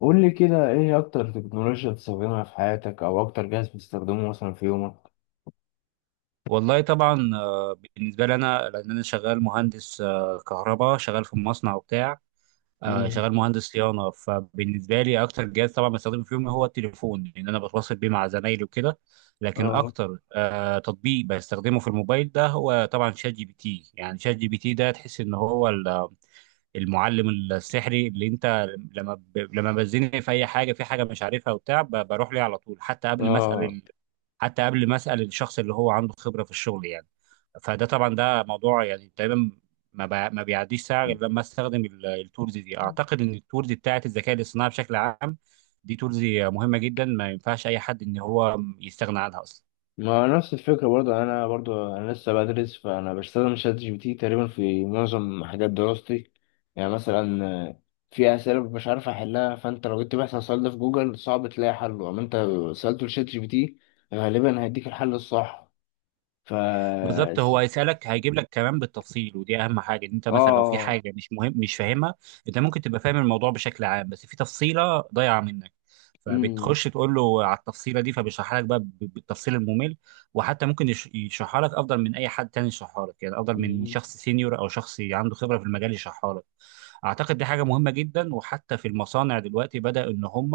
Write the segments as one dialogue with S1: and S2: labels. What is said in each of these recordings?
S1: قول لي كده، ايه اكتر تكنولوجيا بتستخدمها في حياتك او اكتر جهاز بتستخدمه مثلا في يومك؟
S2: والله طبعا بالنسبه لي انا، لان انا شغال مهندس كهرباء، شغال في مصنع وبتاع
S1: مم.
S2: شغال مهندس صيانه. فبالنسبه لي اكتر جهاز طبعا بستخدمه فيهم هو التليفون، لان انا بتواصل بيه مع زمايلي وكده. لكن
S1: اه.
S2: اكتر تطبيق بستخدمه في الموبايل ده هو طبعا شات جي بي تي. يعني شات جي بي تي ده تحس ان هو المعلم السحري. اللي انت لما بزني في اي حاجه، في حاجه مش عارفها وبتاع، بروح ليه على طول، حتى قبل ما
S1: اه.
S2: اسال، حتى قبل ما اسال الشخص اللي هو عنده خبره في الشغل يعني. فده طبعا، ده موضوع يعني تقريبا ما بيعديش ساعه غير لما استخدم التولز دي. اعتقد ان التولز بتاعت الذكاء الاصطناعي بشكل عام، دي تولز مهمه جدا، ما ينفعش اي حد ان هو يستغنى عنها اصلا.
S1: ما نفس الفكرة، برضو انا لسه بدرس، فانا بستخدم شات جي بي تي تقريبا في معظم حاجات دراستي. يعني مثلا في اسئلة مش عارف احلها، فانت لو جيت بحث عن السؤال ده في جوجل صعب تلاقي حله، اما انت سألته لشات جي بي تي غالبا هيديك الحل الصح. ف
S2: بالظبط، هو هيسألك، هيجيب لك كمان بالتفصيل، ودي أهم حاجة. إن أنت مثلا لو في
S1: اه.
S2: حاجة مش مهم، مش فاهمها، أنت ممكن تبقى فاهم الموضوع بشكل عام، بس في تفصيلة ضايعة منك،
S1: امم.
S2: فبتخش تقول له على التفصيلة دي، فبيشرحها لك بقى بالتفصيل الممل. وحتى ممكن يشرحها لك أفضل من أي حد تاني يشرحها لك، يعني أفضل من
S1: أمم.
S2: شخص سينيور أو شخص عنده خبرة في المجال يشرحها لك. اعتقد دي حاجه مهمه جدا. وحتى في المصانع دلوقتي بدا ان هم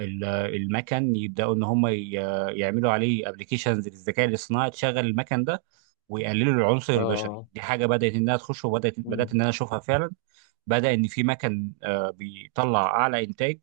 S2: المكن يبداوا ان هم يعملوا عليه ابلكيشنز للذكاء الاصطناعي تشغل المكن ده، ويقللوا العنصر البشري.
S1: اه.
S2: دي حاجه بدات انها تخش، وبدات
S1: أمم.
S2: بدات ان انا اشوفها فعلا. بدأ إن في مكن بيطلع أعلى إنتاج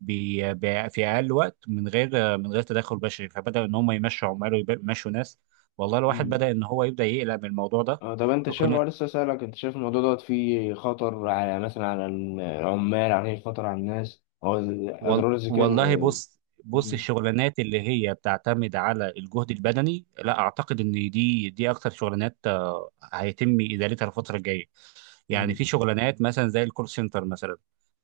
S2: في أقل وقت، من غير من غير تدخل بشري. فبدأ إن هم يمشوا عمال ويمشوا ناس. والله الواحد
S1: أمم.
S2: بدأ إن هو يبدأ يقلق من الموضوع ده.
S1: اه، طب انت شايف،
S2: فكنا
S1: اه لسه سألك، انت شايف الموضوع دوت فيه خطر على، مثلا على العمال، عليه خطر على الناس، هو
S2: وال-
S1: اضرار الذكاء؟
S2: والله بص. بص،
S1: مم.
S2: الشغلانات اللي هي بتعتمد على الجهد البدني، لا اعتقد ان دي اكتر شغلانات هيتم ادارتها الفتره الجايه. يعني
S1: مم.
S2: في شغلانات مثلا زي الكول سنتر مثلا.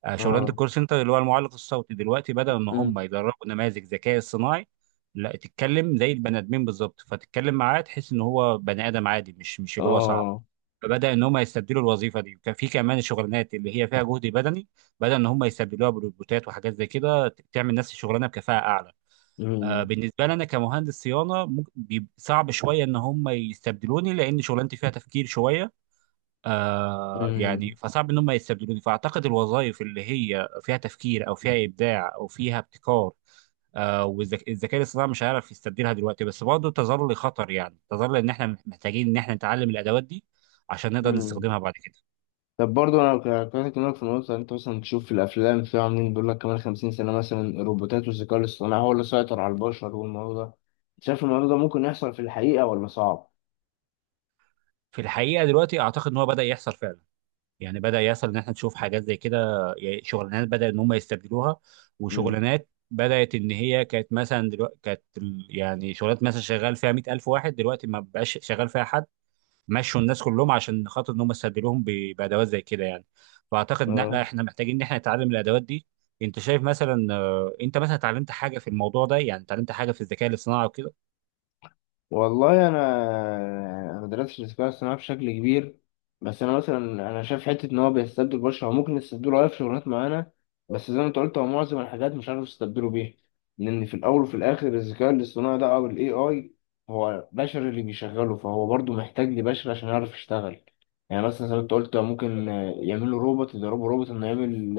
S2: شغلانه
S1: اه.
S2: الكول سنتر اللي هو المعلق الصوتي، دلوقتي بدل ان
S1: مم.
S2: هم يدربوا نماذج ذكاء اصطناعي لا تتكلم زي البني ادمين بالظبط، فتتكلم معاه تحس ان هو بني ادم عادي مش اللي هو صعب.
S1: اه.
S2: فبدا ان هم يستبدلوا الوظيفه دي. وكان في كمان الشغلانات اللي هي فيها جهد بدني، بدا ان هم يستبدلوها بروبوتات وحاجات زي كده تعمل نفس الشغلانه بكفاءه اعلى. آه،
S1: مم.
S2: بالنسبه لنا كمهندس صيانه، ممكن صعب شويه ان هم يستبدلوني، لان شغلانتي فيها تفكير شويه. آه
S1: مم.
S2: يعني فصعب ان هم يستبدلوني. فاعتقد الوظائف اللي هي فيها تفكير او فيها ابداع او فيها ابتكار، آه، والذكاء الاصطناعي مش هيعرف يستبدلها دلوقتي. بس برضه تظل خطر، يعني تظل ان احنا محتاجين ان احنا نتعلم الادوات دي عشان نقدر
S1: مم.
S2: نستخدمها بعد كده.
S1: طب برضه انا كنت اكلمك في النقطة، انت مثلا تشوف في الافلام في عاملين بيقول لك كمان 50 سنة مثلا الروبوتات والذكاء الاصطناعي هو اللي سيطر على البشر والموضوع ده، شايف الموضوع ده ممكن يحصل في الحقيقة ولا صعب؟
S2: في الحقيقه دلوقتي اعتقد ان هو بدا يحصل فعلا. يعني بدا يحصل ان احنا نشوف حاجات زي كده. يعني شغلانات بدا ان هم يستبدلوها،
S1: مم.
S2: وشغلانات بدات ان هي كانت، مثلا دلوقتي كانت يعني شغلانات مثلا شغال فيها 100,000 واحد، دلوقتي ما بقاش شغال فيها حد. مشوا الناس كلهم عشان خاطر ان هم يستبدلوهم بادوات زي كده يعني. فاعتقد ان
S1: اه.
S2: لا، احنا محتاجين ان احنا نتعلم الادوات دي. انت شايف مثلا، انت مثلا اتعلمت حاجه في الموضوع ده؟ يعني اتعلمت حاجه في الذكاء الاصطناعي وكده؟
S1: والله انا ما درستش الذكاء الاصطناعي بشكل كبير. بس انا مثلا انا شايف حته ان هو بيستبدل البشر، هو ممكن يستبدله اه في شغلانات معينه، بس زي ما انت قلت هو معظم الحاجات مش عارف يستبدله بيها، لان في الاول وفي الاخر الذكاء الاصطناعي ده او الاي اي هو بشر اللي بيشغله، فهو برضه محتاج لبشر عشان يعرف يشتغل. يعني مثلا زي ما انت قلت هو ممكن يعملوا روبوت، يدربوا روبوت انه يعمل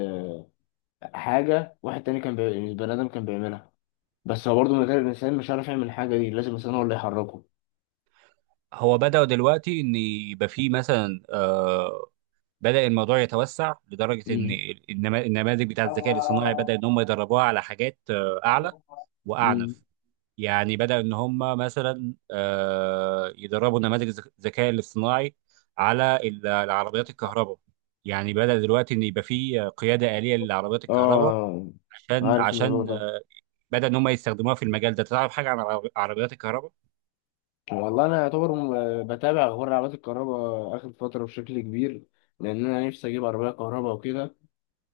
S1: حاجه واحد تاني كان بني ادم كان بيعملها، بس هو برضه من غير الانسان مش عارف يعمل الحاجه دي، لازم الانسان هو اللي يحركه.
S2: هو بدأوا دلوقتي ان يبقى في مثلا بدأ الموضوع يتوسع لدرجة إن
S1: مم.
S2: النماذج بتاعة الذكاء الاصطناعي بدأ إن هم يدربوها على حاجات أعلى
S1: مم.
S2: وأعنف. يعني بدأ إن هم مثلا يدربوا نماذج الذكاء الاصطناعي على العربيات الكهرباء. يعني بدأ دلوقتي إن يبقى في قيادة آلية للعربيات الكهرباء.
S1: اه.
S2: عشان
S1: عارف الموضوع
S2: عشان
S1: ده.
S2: بدأ إن هم يستخدموها في المجال ده. تعرف حاجة عن عربيات الكهرباء؟
S1: والله انا يعتبر بتابع اخبار عربيات الكهرباء اخر فتره بشكل كبير، لان انا نفسي اجيب عربيه كهرباء وكده.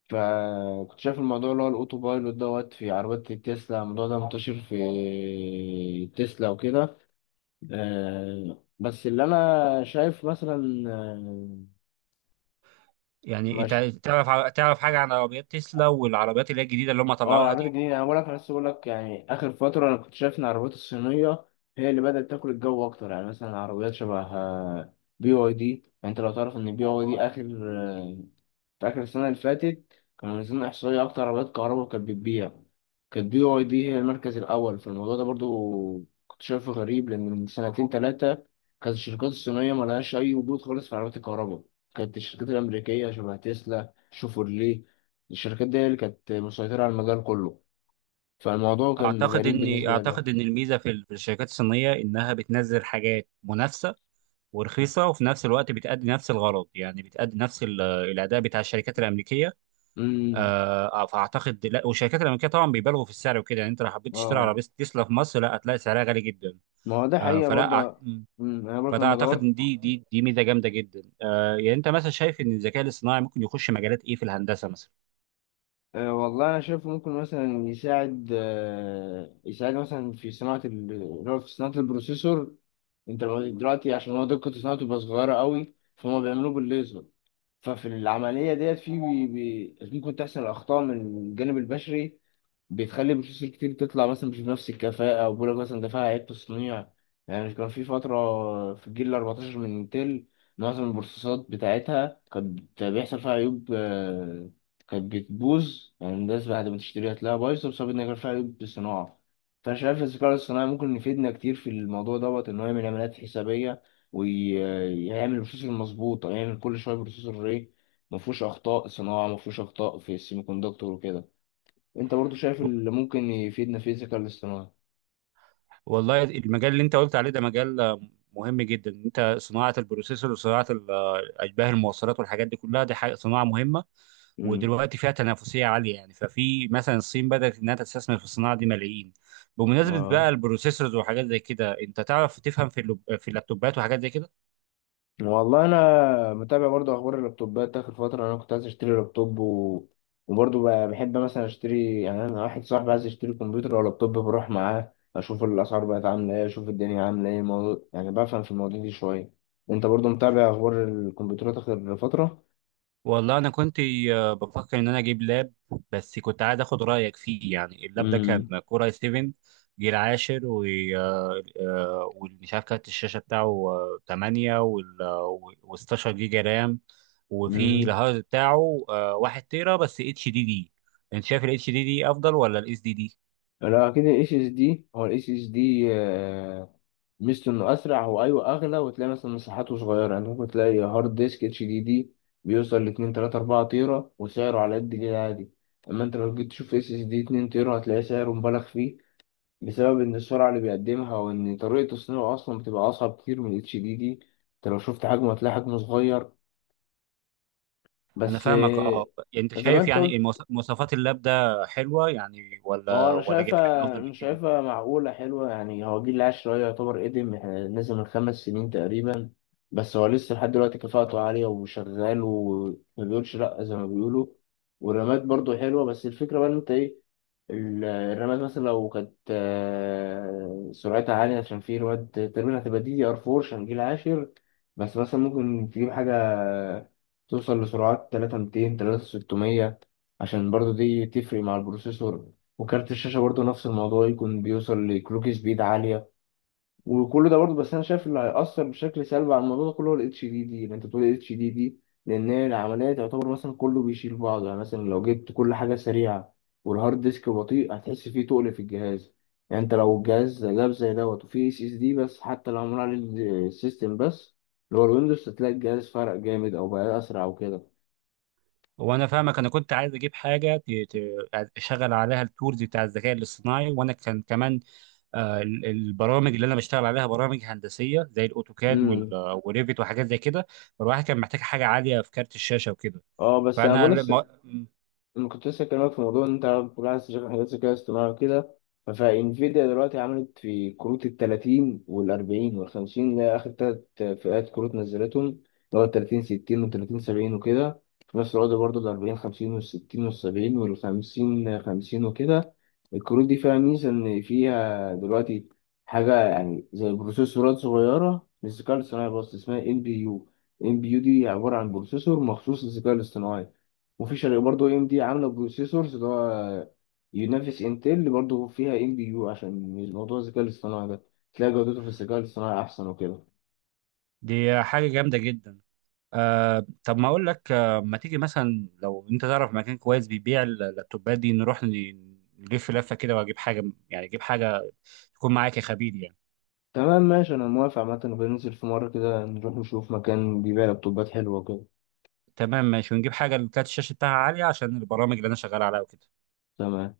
S1: فكنت شايف الموضوع اللي هو الاوتو بايلوت دوت في عربيات التسلا، الموضوع ده منتشر في تسلا وكده. بس اللي انا شايف مثلا
S2: يعني أنت
S1: مش.
S2: تعرف حاجة عن عربيات تسلا والعربيات اللي هي الجديدة اللي هم
S1: اه،
S2: طلعوها
S1: العربيات
S2: دي؟
S1: الجديدة انا بقولك، انا لسه بقولك، يعني اخر فترة انا كنت شايف ان العربيات الصينية هي اللي بدأت تاكل الجو اكتر. يعني مثلا عربيات شبه بي واي دي. يعني انت لو تعرف ان بي واي دي اخر، في آخر السنة اللي فاتت كانوا منزلين إحصائية أكتر عربيات كهرباء كانت بتبيع، كانت بي واي دي هي المركز الأول. فالموضوع ده برضو كنت شايفه غريب، لأن من سنتين تلاتة كانت الشركات الصينية ملهاش أي وجود خالص في عربيات الكهرباء، كانت الشركات الأمريكية شبه تسلا شوفورليه، الشركات دي هي اللي كانت مسيطرة على المجال كله. فالموضوع كان
S2: اعتقد
S1: غريب
S2: ان
S1: بالنسبة لي.
S2: اعتقد ان الميزه في في الشركات الصينيه انها بتنزل حاجات منافسه ورخيصه، وفي نفس الوقت بتأدي نفس الغرض، يعني بتأدي نفس الاداء بتاع الشركات الامريكيه.
S1: أمم.
S2: آه فاعتقد لا، والشركات الامريكيه طبعا بيبالغوا في السعر وكده. يعني انت لو حبيت تشتري
S1: آه.
S2: عربيه تسلا في مصر، لا، هتلاقي سعرها غالي جدا.
S1: ما هو ده
S2: آه
S1: حقيقة
S2: فلا أع-
S1: برضه.
S2: م.
S1: أمم، أنا برضه
S2: فده
S1: لما
S2: اعتقد ان
S1: دورت.
S2: دي ميزه جامده جدا. آه يعني انت مثلا شايف ان الذكاء الاصطناعي ممكن يخش مجالات ايه في الهندسه مثلا؟
S1: أه، والله أنا شايفه ممكن مثلا يساعد مثلا في صناعة اللي هو في صناعة البروسيسور. أنت لو دلوقتي، عشان هو دقة صناعته تبقى صغيرة قوي، فهم بيعملوه بالليزر. ففي العملية ديت في بي بي ممكن تحصل أخطاء من الجانب البشري، بتخلي بروسيسور كتير تطلع مثلا مش بنفس الكفاءة، أو بيقول لك مثلا ده فيها عيب تصنيع. يعني كان في فترة، في الجيل الأربعتاشر من انتل معظم البروسيسات بتاعتها كانت بيحصل فيها عيوب، كانت بتبوظ، يعني الناس بعد ما تشتريها تلاقيها بايظة بسبب إن كان فيها عيوب صناعة. فأنا شايف الذكاء الاصطناعي ممكن يفيدنا كتير في الموضوع دوت، إن هو يعمل عمليات حسابية، ويعمل بروسيسور مظبوط، أو يعمل كل شوية بروسيسور إيه مفهوش أخطاء صناعة، مفهوش أخطاء في السيمي كوندكتور وكده. انت برضو شايف اللي ممكن يفيدنا في الذكاء الاصطناعي؟
S2: والله المجال اللي انت قلت عليه ده مجال مهم جدا. انت صناعه البروسيسور وصناعه اشباه المواصلات والحاجات دي كلها، دي حاجه صناعه مهمه.
S1: امم.
S2: ودلوقتي فيها تنافسيه عاليه، يعني ففي مثلا الصين بدات انها تستثمر في الصناعه دي ملايين. بمناسبه بقى
S1: اه،
S2: البروسيسورز وحاجات زي كده، انت تعرف تفهم في في اللابتوبات وحاجات زي كده؟
S1: والله انا متابع برضو اخبار اللابتوبات اخر فتره. انا كنت عايز اشتري لابتوب وبرضو بحب مثلا اشتري، يعني انا واحد صاحبي عايز يشتري كمبيوتر او لابتوب بروح معاه اشوف الاسعار بقت عامله ايه، اشوف الدنيا عامله ايه، موضوع، يعني بفهم في المواضيع دي شويه. انت برضو متابع اخبار الكمبيوترات اخر فتره؟
S2: والله انا كنت بفكر ان انا اجيب لاب، بس كنت عايز اخد رايك فيه. يعني اللاب ده كان
S1: امم.
S2: كورة اي 7 جيل عاشر، و ومش عارف كارت الشاشه بتاعه 8، وال آه، و16 جيجا رام، وفي
S1: امم.
S2: الهارد بتاعه 1 تيرا بس اتش دي دي. انت شايف الاتش دي دي افضل ولا الاس دي دي؟
S1: لا، اكيد الاس اس دي، هو الاس اس دي ميزته انه اسرع، هو ايوه اغلى وتلاقي مثلا مساحاته صغيره. يعني ممكن تلاقي هارد ديسك اتش دي دي بيوصل ل 2 3 4 تيرا وسعره على قد كده عادي، اما انت لو جيت تشوف اس اس دي 2 تيرا هتلاقي سعره مبالغ فيه، بسبب ان السرعه اللي بيقدمها وان طريقه تصنيعه اصلا بتبقى اصعب كتير من الاتش دي دي. انت لو شفت حجمه هتلاقي حجمه صغير
S2: انا
S1: بس
S2: فاهمك اه. يعني انت
S1: زي ما
S2: شايف
S1: انت
S2: يعني
S1: قلت،
S2: مواصفات اللاب ده حلوه يعني؟
S1: اه
S2: ولا
S1: انا
S2: ولا جبت حاجه
S1: شايفها
S2: افضل من
S1: انا
S2: كده؟
S1: شايفها معقوله حلوه، يعني هو جيل العيال شويه يعتبر قدم، يعني نزل من 5 سنين تقريبا. بس هو لسه لحد دلوقتي كفاءته عاليه وشغال وما بيقولش لا زي ما بيقولوا. والرمات برضو حلوه، بس الفكره بقى ان انت ايه الرمات، مثلا لو كانت سرعتها عاليه، عشان في رمات تقريبا هتبقى دي دي ار 4 عشان جيل عاشر. بس مثلا ممكن تجيب حاجه توصل لسرعات 3200 3600، عشان برضو دي تفرق مع البروسيسور. وكارت الشاشة برضو نفس الموضوع، يكون بيوصل لكلوك سبيد عالية. وكل ده برضو، بس أنا شايف اللي هيأثر بشكل سلبي على الموضوع ده كله هو ال HDD، اللي أنت بتقول ال HDD، لأن هي العملية تعتبر مثلا كله بيشيل بعضه، يعني مثلا لو جبت كل حاجة سريعة والهارد ديسك بطيء هتحس فيه تقل في الجهاز. يعني أنت لو الجهاز جاب زي دوت وفيه اس اس دي، بس حتى لو معمول عليه السيستم بس، اللي هو الويندوز، هتلاقي الجهاز فرق جامد، أو بقى أسرع وكده.
S2: هو انا فاهمك. انا كنت عايز اجيب حاجه اشغل عليها التولز بتاع الذكاء الاصطناعي. وانا كان كمان البرامج اللي انا بشتغل عليها برامج هندسيه زي الاوتوكاد
S1: امم.
S2: وريفيت وحاجات زي كده. فالواحد كان محتاج حاجه عاليه في كارت الشاشه وكده.
S1: اه، بس انا
S2: فانا
S1: بقول،
S2: لما
S1: انا كنت لسه بكلمك في موضوع ان انت كلها عايز تشغل حاجات ذكاء اصطناعي وكده. فانفيديا دلوقتي عملت في كروت ال 30 وال 40 وال 50، اللي هي اخر تلات فئات كروت نزلتهم، اللي هو ال 30 60 وال 30 70 وكده. في نفس الوقت برضه ال 40 50 وال 60 وال 70 وال 50 50 وكده. الكروت دي فيها ميزه ان فيها دلوقتي حاجه يعني زي بروسيسورات صغيره للذكاء الاصطناعي، بس اسمها ام بي يو. ام بي يو دي عباره عن بروسيسور مخصوص للذكاء الاصطناعي. وفي شركة برضه ام دي عاملة بروسيسورز اللي هو ينافس انتل، اللي برضه فيها ام بي يو عشان موضوع الذكاء الاصطناعي ده، تلاقي جودته في الذكاء الاصطناعي أحسن وكده.
S2: دي حاجه جامده جدا. آه طب ما اقول لك، آه ما تيجي مثلا لو انت تعرف مكان كويس بيبيع اللابتوبات دي، نروح نلف لفه كده واجيب حاجه، يعني اجيب حاجه تكون معاك يا خبير يعني.
S1: تمام ماشي، أنا موافق عامة نبقى ننزل في مرة كده نروح نشوف مكان بيبيع لابتوبات حلوة وكده.
S2: تمام ماشي، ونجيب حاجه اللي كانت الشاشه بتاعها عاليه عشان البرامج اللي انا شغال عليها وكده.
S1: تمام.